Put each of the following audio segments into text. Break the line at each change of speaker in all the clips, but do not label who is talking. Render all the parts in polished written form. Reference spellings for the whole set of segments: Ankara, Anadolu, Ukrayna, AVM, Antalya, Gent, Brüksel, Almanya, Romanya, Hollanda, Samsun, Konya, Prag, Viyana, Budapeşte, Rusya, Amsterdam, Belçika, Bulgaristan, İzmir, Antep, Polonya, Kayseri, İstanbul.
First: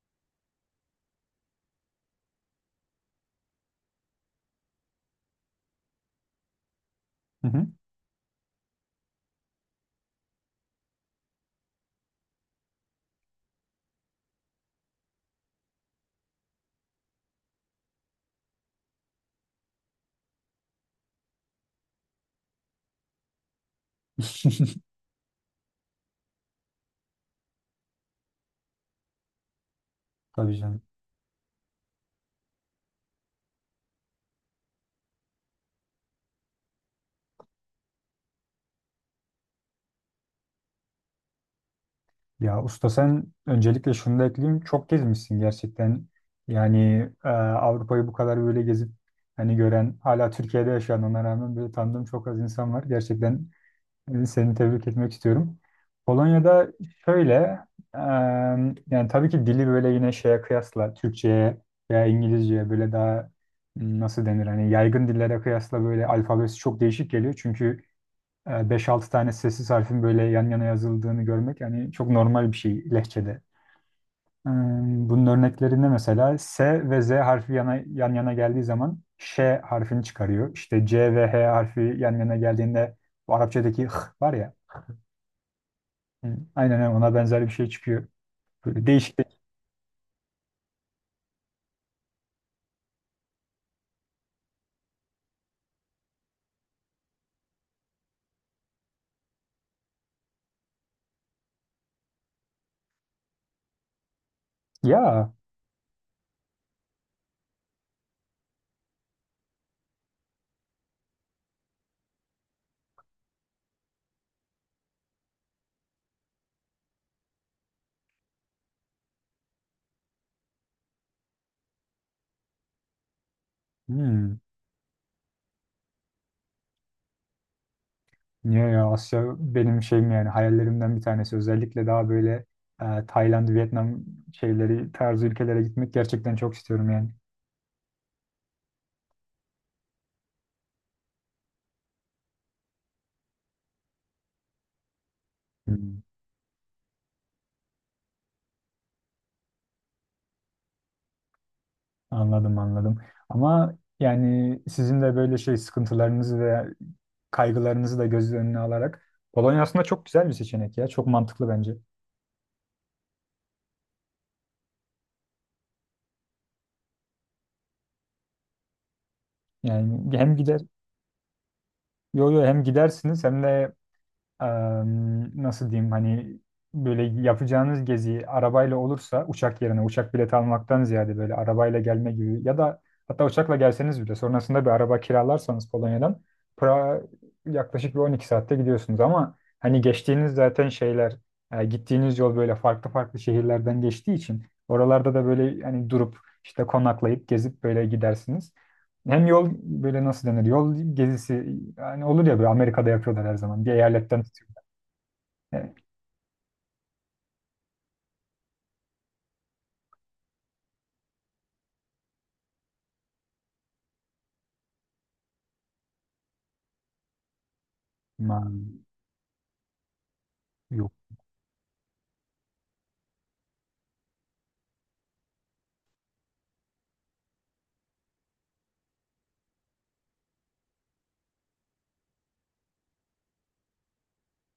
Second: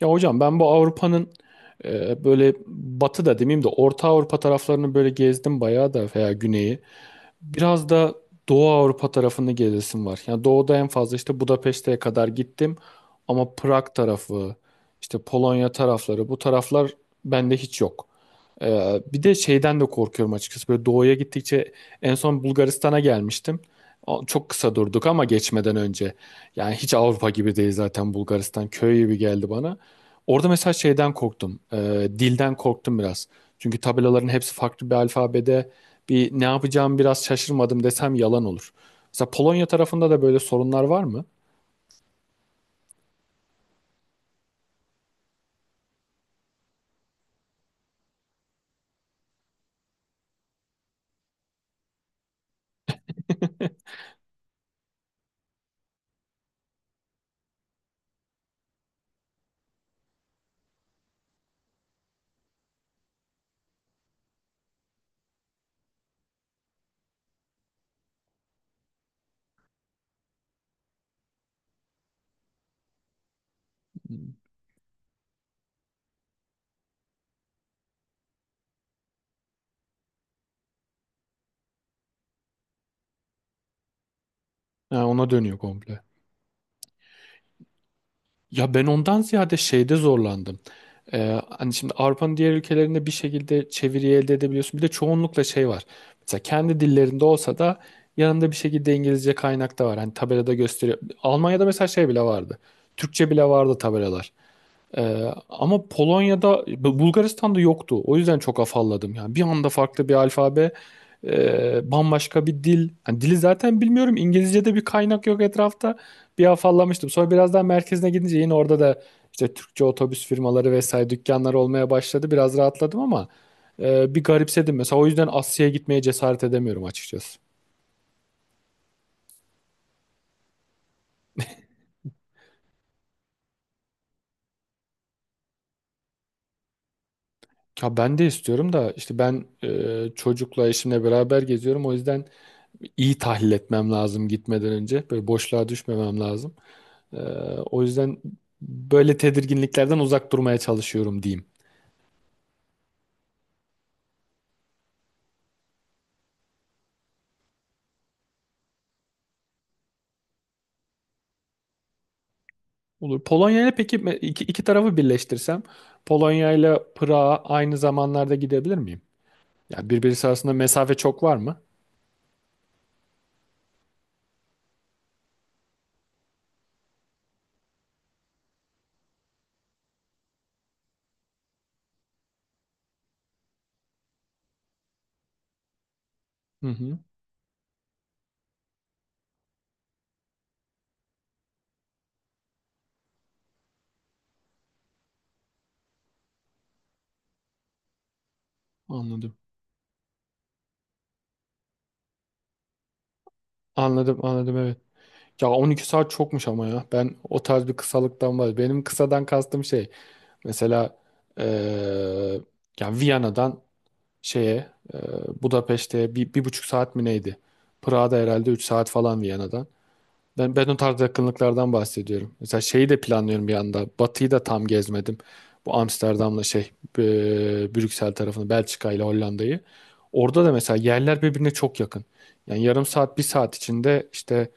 Ya hocam ben bu Avrupa'nın böyle batı da demeyeyim de Orta Avrupa taraflarını böyle gezdim bayağı da veya güneyi.
Hı hı.
Biraz da Doğu Avrupa tarafını gezesim var. Yani doğuda en fazla işte Budapeşte'ye kadar gittim ama Prag tarafı, işte Polonya tarafları bu taraflar bende hiç yok. Bir de şeyden de korkuyorum açıkçası. Böyle doğuya gittikçe en son Bulgaristan'a gelmiştim. Çok kısa durduk ama geçmeden önce. Yani hiç Avrupa gibi değil zaten Bulgaristan. Köy gibi geldi bana. Orada
Tabii
mesela
canım.
şeyden korktum. Dilden korktum biraz. Çünkü tabelaların hepsi farklı bir alfabede. Bir ne yapacağımı biraz şaşırmadım desem yalan olur. Mesela Polonya tarafında da böyle sorunlar var mı?
Ya usta, sen öncelikle şunu da ekleyeyim. Çok gezmişsin gerçekten. Yani Avrupa'yı bu kadar böyle gezip hani gören, hala Türkiye'de yaşayan, ona rağmen böyle tanıdığım çok az insan var. Gerçekten seni tebrik etmek istiyorum. Polonya'da şöyle, e, yani tabii ki dili böyle yine şeye kıyasla Türkçe'ye veya İngilizce'ye böyle daha nasıl denir hani, yaygın dillere kıyasla böyle alfabesi çok değişik geliyor. Çünkü 5-6 tane sessiz harfin böyle yan yana yazıldığını görmek yani çok normal bir şey lehçede. Ee, Bunun örneklerinde mesela S ve Z harfi yan yana geldiği zaman Ş harfini çıkarıyor. İşte C ve H harfi yan yana geldiğinde bu Arapçadaki H var ya.
Ha, ona dönüyor komple.
Hı, Aynen öyle, ona benzer bir şey çıkıyor.
Ya
Böyle
ben
değişik.
ondan ziyade şeyde zorlandım. Hani şimdi Avrupa'nın diğer ülkelerinde bir şekilde çeviriyi elde edebiliyorsun. Bir de çoğunlukla şey var. Mesela kendi dillerinde olsa da yanında bir şekilde İngilizce kaynak da var. Hani tabelada gösteriyor. Almanya'da mesela şey bile vardı. Türkçe bile vardı tabelalar.
Ya.
Ama Polonya'da, Bulgaristan'da yoktu. O yüzden çok afalladım. Yani bir anda farklı bir alfabe, bambaşka bir dil. Hani dili zaten bilmiyorum. İngilizce'de bir kaynak yok etrafta. Bir afallamıştım. Sonra biraz daha merkezine gidince yine orada da işte Türkçe otobüs firmaları vesaire dükkanlar olmaya başladı. Biraz rahatladım ama bir
hmm,
garipsedim. Mesela o yüzden Asya'ya gitmeye cesaret edemiyorum açıkçası.
Niye ya, Asya benim şeyim yani, hayallerimden bir tanesi. Özellikle daha böyle Tayland, Vietnam şeyleri tarzı ülkelere gitmek gerçekten çok istiyorum yani.
Ya ben de istiyorum da işte ben çocukla eşimle beraber geziyorum. O yüzden iyi tahlil etmem lazım gitmeden önce. Böyle boşluğa
Hmm.
düşmemem lazım. Ee, O yüzden böyle tedirginliklerden uzak durmaya çalışıyorum diyeyim.
Anladım anladım. Ama yani sizin de böyle şey sıkıntılarınızı ve kaygılarınızı da göz önüne alarak Polonya aslında çok güzel bir seçenek ya. Çok mantıklı bence.
Olur. Polonya ile peki iki tarafı birleştirsem Polonya ile Prag'a aynı zamanlarda gidebilir miyim? Yani
Yani
birbirisi
hem
arasında
gider,
mesafe çok var mı?
yo yo, hem gidersiniz hem de nasıl diyeyim hani, böyle yapacağınız gezi arabayla olursa uçak yerine uçak bileti almaktan ziyade böyle arabayla gelme gibi ya da hatta uçakla gelseniz bile sonrasında bir araba kiralarsanız Polonya'dan
Hı hı,
Prag'a yaklaşık bir 12 saatte gidiyorsunuz, ama hani geçtiğiniz zaten şeyler, gittiğiniz yol böyle farklı farklı şehirlerden geçtiği için oralarda da böyle hani durup işte konaklayıp gezip böyle gidersiniz. Hem
anladım.
yol böyle, nasıl denir? Yol gezisi yani, olur ya böyle, Amerika'da yapıyorlar her zaman. Bir eyaletten...
Anladım, anladım evet. Ya
Evet.
12 saat çokmuş ama ya. Ben o tarz bir kısalıktan var. Benim kısadan kastım şey. Mesela eee yani Viyana'dan şeye Budapeşte'ye 1,5 saat mi neydi? Prag'da herhalde 3
Man-
saat falan Viyana'dan. Ben o
Yok.
tarz yakınlıklardan bahsediyorum. Mesela şeyi de planlıyorum bir anda. Batı'yı da tam gezmedim. Bu Amsterdam'la şey e, Brüksel tarafını Belçika ile Hollanda'yı. Orada da mesela yerler birbirine çok yakın. Yani yarım saat bir saat içinde işte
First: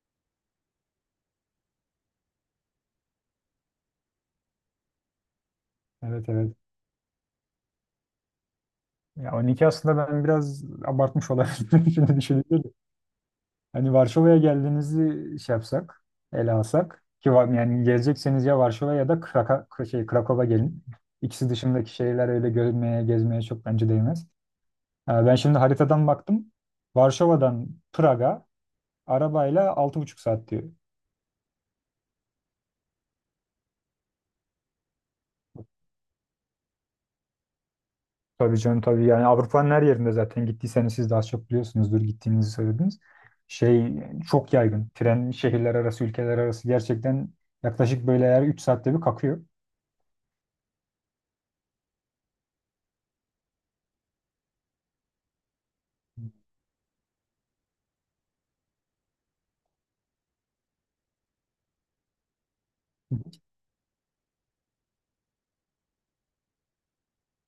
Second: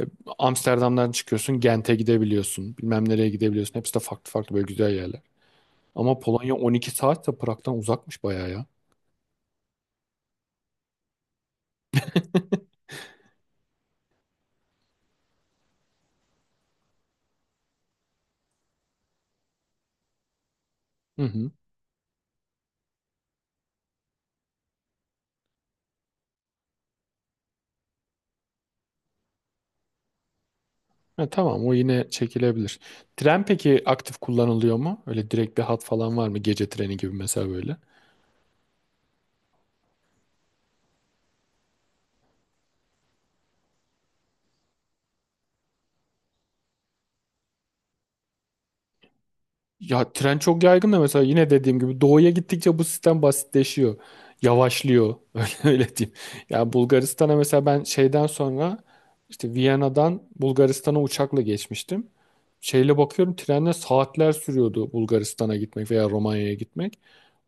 e, Amsterdam'dan çıkıyorsun Gent'e gidebiliyorsun. Bilmem nereye gidebiliyorsun. Hepsi de farklı farklı böyle güzel yerler. Ama
Evet
Polonya
evet.
12 saat de Prag'dan uzakmış bayağı ya.
Ya 12 aslında ben biraz abartmış olabilirim şimdi düşününce de. Hani Varşova'ya geldiğinizi şey yapsak, ele alsak ki var, yani gelecekseniz ya Varşova ya da Krakow'a gelin.
Hı hı.
İkisi dışındaki şehirler öyle görülmeye, gezmeye çok bence değmez. Ha, ben şimdi haritadan baktım. Varşova'dan Prag'a arabayla 6,5 saat diyor.
Ha, tamam o yine çekilebilir. Tren peki aktif kullanılıyor mu? Öyle direkt bir hat falan var mı? Gece treni gibi mesela böyle.
Tabii canım tabii, yani Avrupa'nın her yerinde zaten gittiyseniz siz daha çok biliyorsunuzdur, gittiğinizi söylediniz. Şey çok yaygın. Tren şehirler arası, ülkeler arası gerçekten yaklaşık böyle her 3 saatte bir kalkıyor.
Ya tren çok yaygın da mesela yine dediğim gibi doğuya gittikçe bu sistem basitleşiyor. Yavaşlıyor. Öyle, öyle diyeyim. Ya Bulgaristan'a mesela ben şeyden sonra işte Viyana'dan Bulgaristan'a uçakla geçmiştim. Şeyle bakıyorum trenle saatler sürüyordu Bulgaristan'a gitmek veya Romanya'ya gitmek.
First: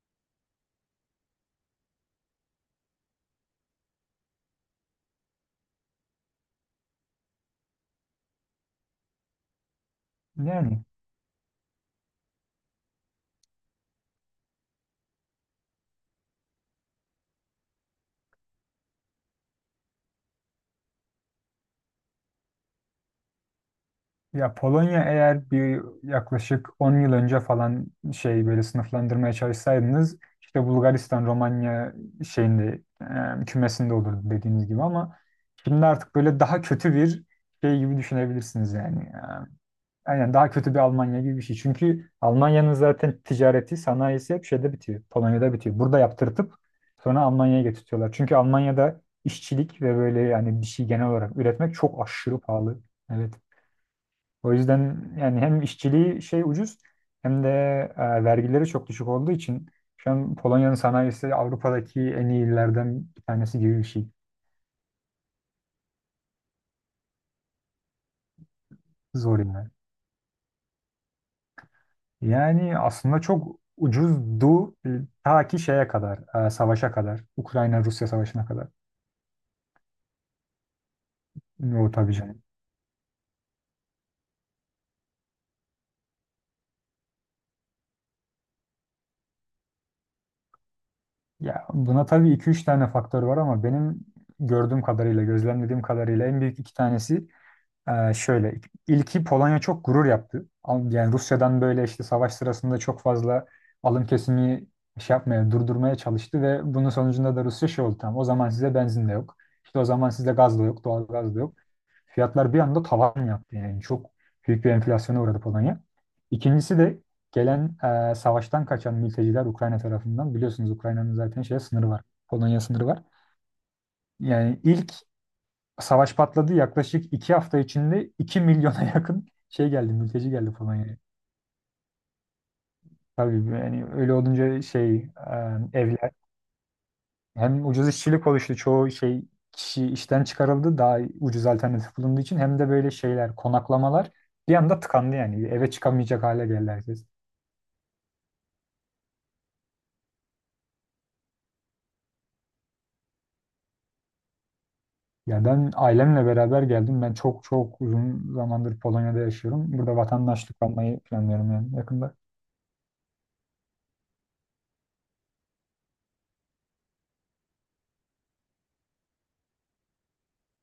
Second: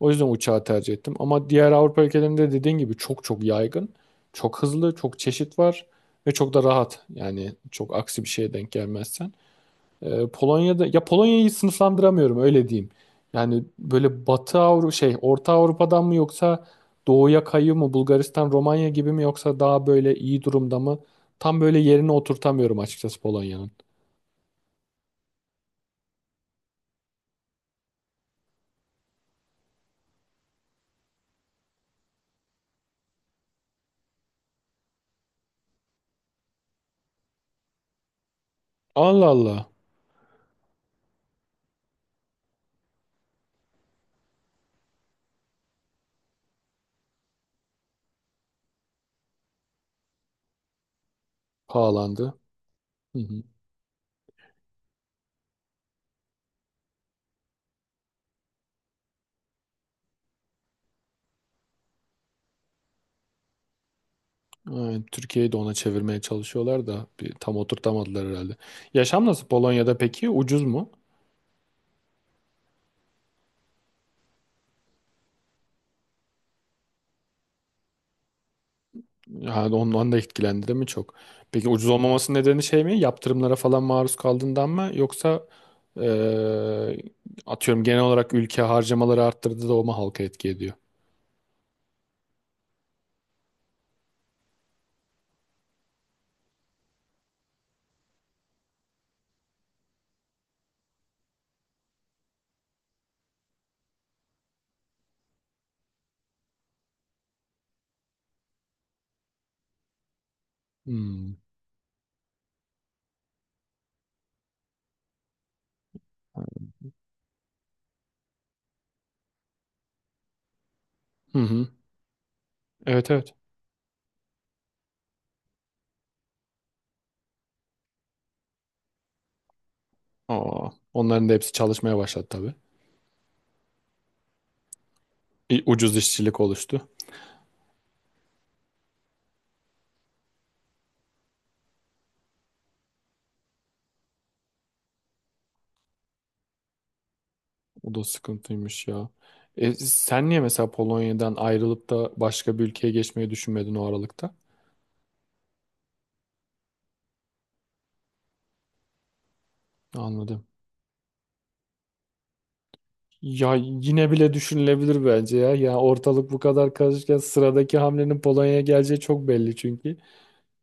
O yüzden uçağı tercih ettim. Ama diğer Avrupa ülkelerinde dediğin gibi çok çok yaygın. Çok hızlı, çok çeşit var ve çok da rahat. Yani çok aksi bir şeye denk gelmezsen.
Yani
Polonya'da ya Polonya'yı sınıflandıramıyorum öyle diyeyim. Yani böyle Batı Avrupa şey Orta Avrupa'dan mı yoksa doğuya kayıyor mu Bulgaristan Romanya gibi mi yoksa daha böyle iyi durumda mı? Tam böyle yerine oturtamıyorum açıkçası Polonya'nın.
ya Polonya, eğer bir yaklaşık 10 yıl önce falan şey böyle sınıflandırmaya çalışsaydınız, işte Bulgaristan, Romanya şeyinde, kümesinde olurdu dediğiniz gibi, ama şimdi artık böyle daha kötü bir şey gibi düşünebilirsiniz yani.
Allah Allah,
Aynen, daha kötü bir Almanya gibi bir şey. Çünkü Almanya'nın zaten ticareti, sanayisi hep şeyde bitiyor. Polonya'da bitiyor. Burada yaptırtıp sonra Almanya'ya getirtiyorlar. Çünkü Almanya'da işçilik ve böyle, yani bir şey genel olarak üretmek çok
pahalandı.
aşırı pahalı.
Hı
Evet.
hı.
O yüzden yani hem işçiliği şey ucuz, hem de vergileri çok düşük olduğu için şu an Polonya'nın sanayisi Avrupa'daki en iyilerden bir tanesi gibi bir şey.
Aynen, Türkiye'yi de ona çevirmeye çalışıyorlar da bir, tam oturtamadılar herhalde. Yaşam
Zor
nasıl
yani.
Polonya'da peki? Ucuz mu?
Yani aslında çok ucuzdu, ta ki şeye kadar, savaşa kadar, Ukrayna-Rusya savaşına kadar.
Yani ondan da etkilendi mi çok? Peki ucuz
O tabii
olmaması
canım.
nedeni şey mi? Yaptırımlara falan maruz kaldığından mı? Yoksa Ee, atıyorum genel olarak ülke harcamaları arttırdı da o mu halka etki ediyor?
Ya buna tabii iki üç tane faktör var, ama benim gördüğüm kadarıyla, gözlemlediğim kadarıyla en büyük iki tanesi şöyle. İlki, Polonya çok gurur yaptı. Yani Rusya'dan böyle işte savaş sırasında çok fazla alım kesimi şey yapmaya, durdurmaya çalıştı ve bunun sonucunda da Rusya şey oldu, tamam. O zaman size benzin de yok. İşte o zaman size gaz da yok, doğal gaz
Hmm.
da yok. Fiyatlar bir anda tavan yaptı yani. Çok büyük bir enflasyona uğradı Polonya. İkincisi de gelen, savaştan kaçan mülteciler Ukrayna tarafından. Biliyorsunuz, Ukrayna'nın
Hı
zaten şey
hı.
sınırı var. Polonya sınırı var.
Evet, evet.
Yani ilk savaş patladı, yaklaşık 2 hafta içinde 2 milyona yakın şey geldi, mülteci geldi
Aa,
Polonya'ya.
onların da hepsi çalışmaya başladı tabii.
Tabii, yani öyle olunca şey,
Bir ucuz
evler...
işçilik oluştu.
Hem ucuz işçilik oluştu. Çoğu şey kişi işten çıkarıldı. Daha ucuz alternatif bulunduğu için. Hem de böyle şeyler, konaklamalar bir anda tıkandı yani. Eve çıkamayacak hale geldi herkes.
O da sıkıntıymış ya. Sen niye mesela Polonya'dan ayrılıp da başka bir ülkeye geçmeyi düşünmedin o aralıkta?
Ya ben ailemle beraber geldim. Ben çok çok uzun zamandır Polonya'da yaşıyorum. Burada
Anladım.
vatandaşlık almayı planlıyorum yani, yakında.
Ya yine bile düşünülebilir bence ya. Ya ortalık bu kadar karışırken sıradaki hamlenin Polonya'ya geleceği çok belli çünkü.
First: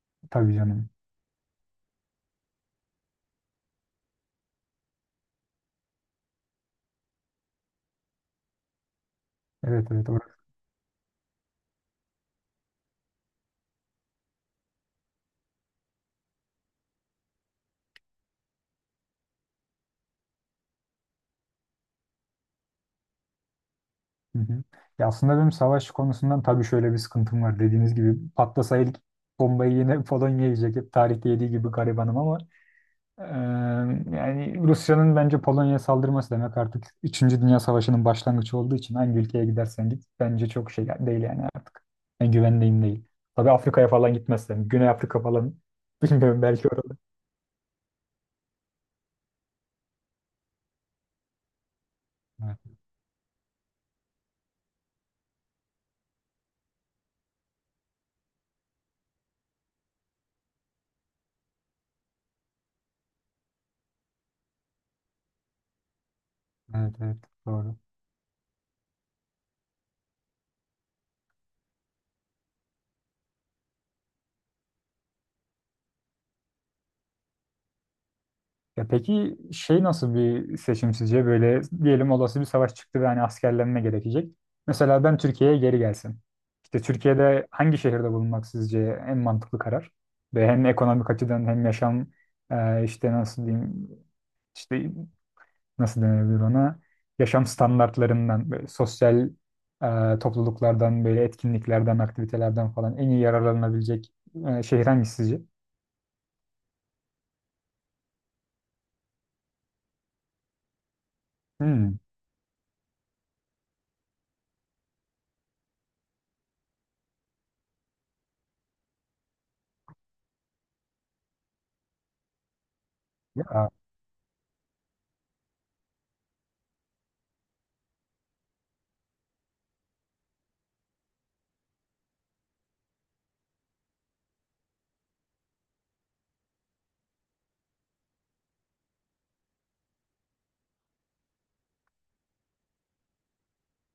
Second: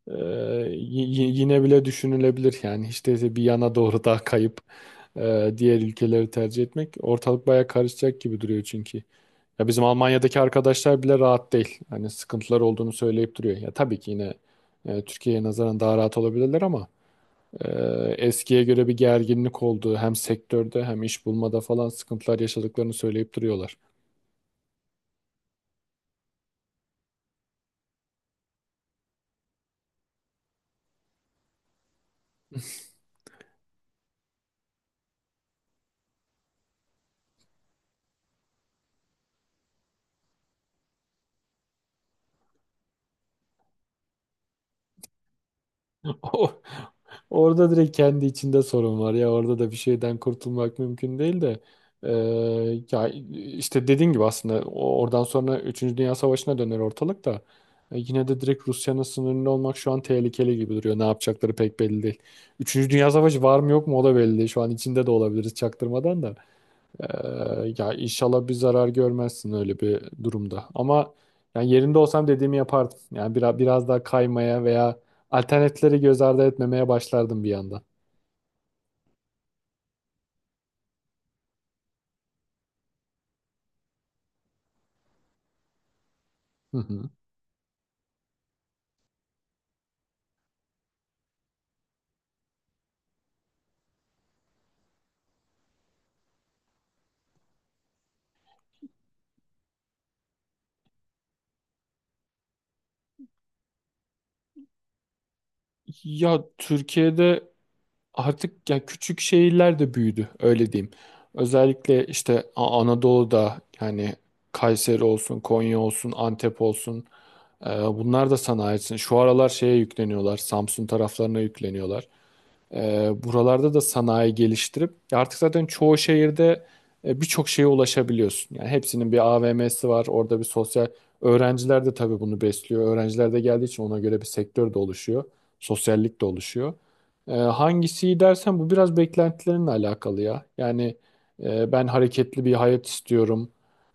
Ee,
Tabii canım.
y- yine bile düşünülebilir yani hiç değilse bir yana doğru daha kayıp diğer ülkeleri tercih etmek, ortalık baya karışacak gibi duruyor çünkü. Ya bizim
Evet evet.
Almanya'daki
Orası.
arkadaşlar bile rahat değil. Hani sıkıntılar olduğunu söyleyip duruyor. Ya tabii ki yine Türkiye'ye nazaran daha rahat olabilirler ama e, eskiye göre bir gerginlik olduğu, hem sektörde hem iş bulmada falan sıkıntılar yaşadıklarını söyleyip duruyorlar.
Hı hı. Ya aslında benim savaş konusundan tabii şöyle bir sıkıntım var. Dediğiniz gibi patlasa ilk bombayı yine Polonya yiyecek. Hep tarihte yediği gibi garibanım, ama eee, yani Rusya'nın bence Polonya'ya saldırması demek artık üçüncü Dünya Savaşı'nın başlangıcı olduğu için hangi ülkeye gidersen git bence çok şey değil yani artık. Yani güvendiğim değil. Tabii Afrika'ya falan gitmezsem. Güney Afrika falan bilmiyorum,
O-
belki orada.
Orada direkt kendi içinde sorun var, ya orada da bir şeyden kurtulmak mümkün değil de
Evet,
ya işte dediğin gibi aslında oradan sonra üçüncü Dünya Savaşı'na döner ortalık da yine de direkt Rusya'nın sınırında olmak şu an tehlikeli gibi duruyor. Ne yapacakları pek belli değil. Üçüncü Dünya Savaşı var mı yok mu o da belli değil. Şu an içinde de olabiliriz çaktırmadan da.
evet, evet, doğru.
Ya inşallah bir zarar görmezsin öyle bir durumda. Ama yani yerinde olsam dediğimi yapardım. Yani biraz biraz daha kaymaya veya alternatifleri göz ardı etmemeye başlardım bir yandan.
Ya peki şey, nasıl bir seçim sizce? Böyle diyelim, olası bir savaş çıktı ve hani askerlenme gerekecek. Mesela ben Türkiye'ye geri gelsin.
Hı
İşte
hı.
Türkiye'de hangi şehirde bulunmak sizce en mantıklı karar? Ve hem ekonomik açıdan hem yaşam, işte nasıl diyeyim, işte nasıl denebilir ona? Yaşam standartlarından, böyle sosyal, topluluklardan, böyle etkinliklerden, aktivitelerden falan en iyi yararlanabilecek şehir hangisi sizce?
Ya Türkiye'de artık ya küçük şehirler de büyüdü öyle diyeyim.
Hmm.
Özellikle işte Anadolu'da yani, Kayseri olsun, Konya olsun, Antep olsun. Bunlar da sanayisin. Şu aralar şeye yükleniyorlar. Samsun taraflarına yükleniyorlar.
Ya.
Buralarda da sanayi geliştirip artık zaten çoğu şehirde birçok şeye ulaşabiliyorsun. Yani hepsinin bir AVM'si var, orada bir sosyal öğrenciler de tabii bunu besliyor. Öğrenciler de geldiği için ona göre bir sektör de oluşuyor, sosyallik de oluşuyor. Hangisi iyi dersen bu biraz beklentilerinle alakalı ya. Yani ben hareketli bir hayat istiyorum.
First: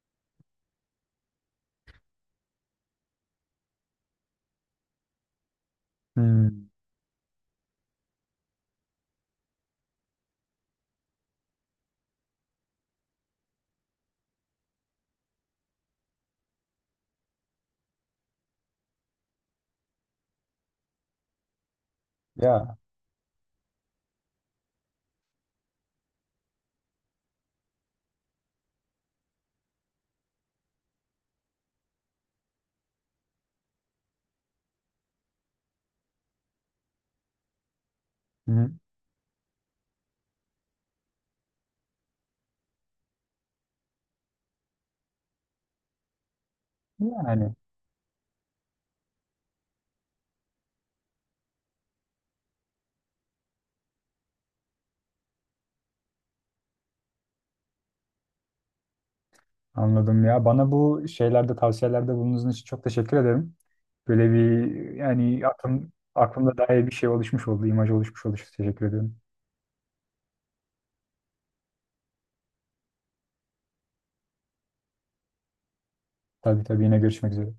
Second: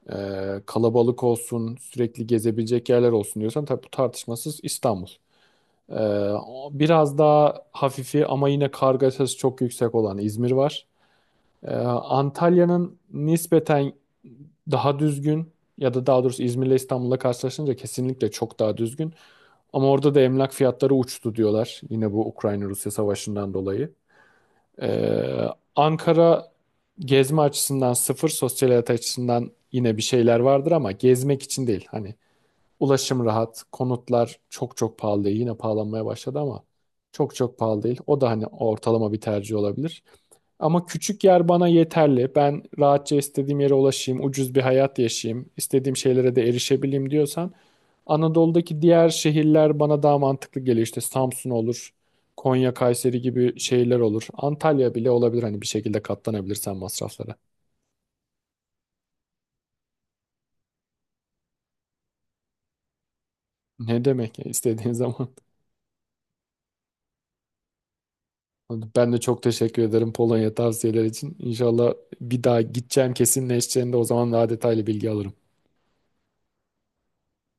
E, Kalabalık olsun, sürekli gezebilecek yerler olsun diyorsan tabii bu tartışmasız İstanbul. Ee,
Hmm.
Biraz daha hafifi ama yine kargaşası çok yüksek olan İzmir var. Antalya'nın nispeten daha düzgün, ya da daha doğrusu İzmir'le İstanbul'la karşılaşınca kesinlikle çok daha düzgün. Ama orada da emlak fiyatları uçtu diyorlar. Yine bu
Ya.
Ukrayna-Rusya savaşından dolayı. Ee, Ankara gezme açısından sıfır, sosyal hayat açısından yine bir şeyler vardır ama gezmek için değil. Hani ulaşım rahat, konutlar çok çok pahalı değil. Yine pahalanmaya başladı ama çok çok pahalı değil. O da hani
Hı.
ortalama bir tercih olabilir. Ama küçük yer bana yeterli. Ben rahatça istediğim yere ulaşayım, ucuz bir hayat yaşayayım, istediğim şeylere de erişebileyim diyorsan
Yani
Anadolu'daki diğer şehirler bana daha mantıklı geliyor. İşte Samsun olur, Konya, Kayseri gibi şehirler olur. Antalya bile olabilir hani bir şekilde katlanabilirsen masraflara.
anladım ya. Bana bu şeylerde tavsiyelerde bulunduğunuz için çok teşekkür ederim.
Ne
Böyle
demek, ya
bir,
istediğin zaman.
yani aklımda dair bir şey oluşmuş oldu, imaj oluşmuş oldu. Teşekkür
Ben
ederim.
de çok teşekkür ederim Polonya tavsiyeler için. İnşallah bir daha gideceğim kesinleşeceğinde o zaman daha detaylı bilgi alırım.
Tabii tabii, yine görüşmek üzere.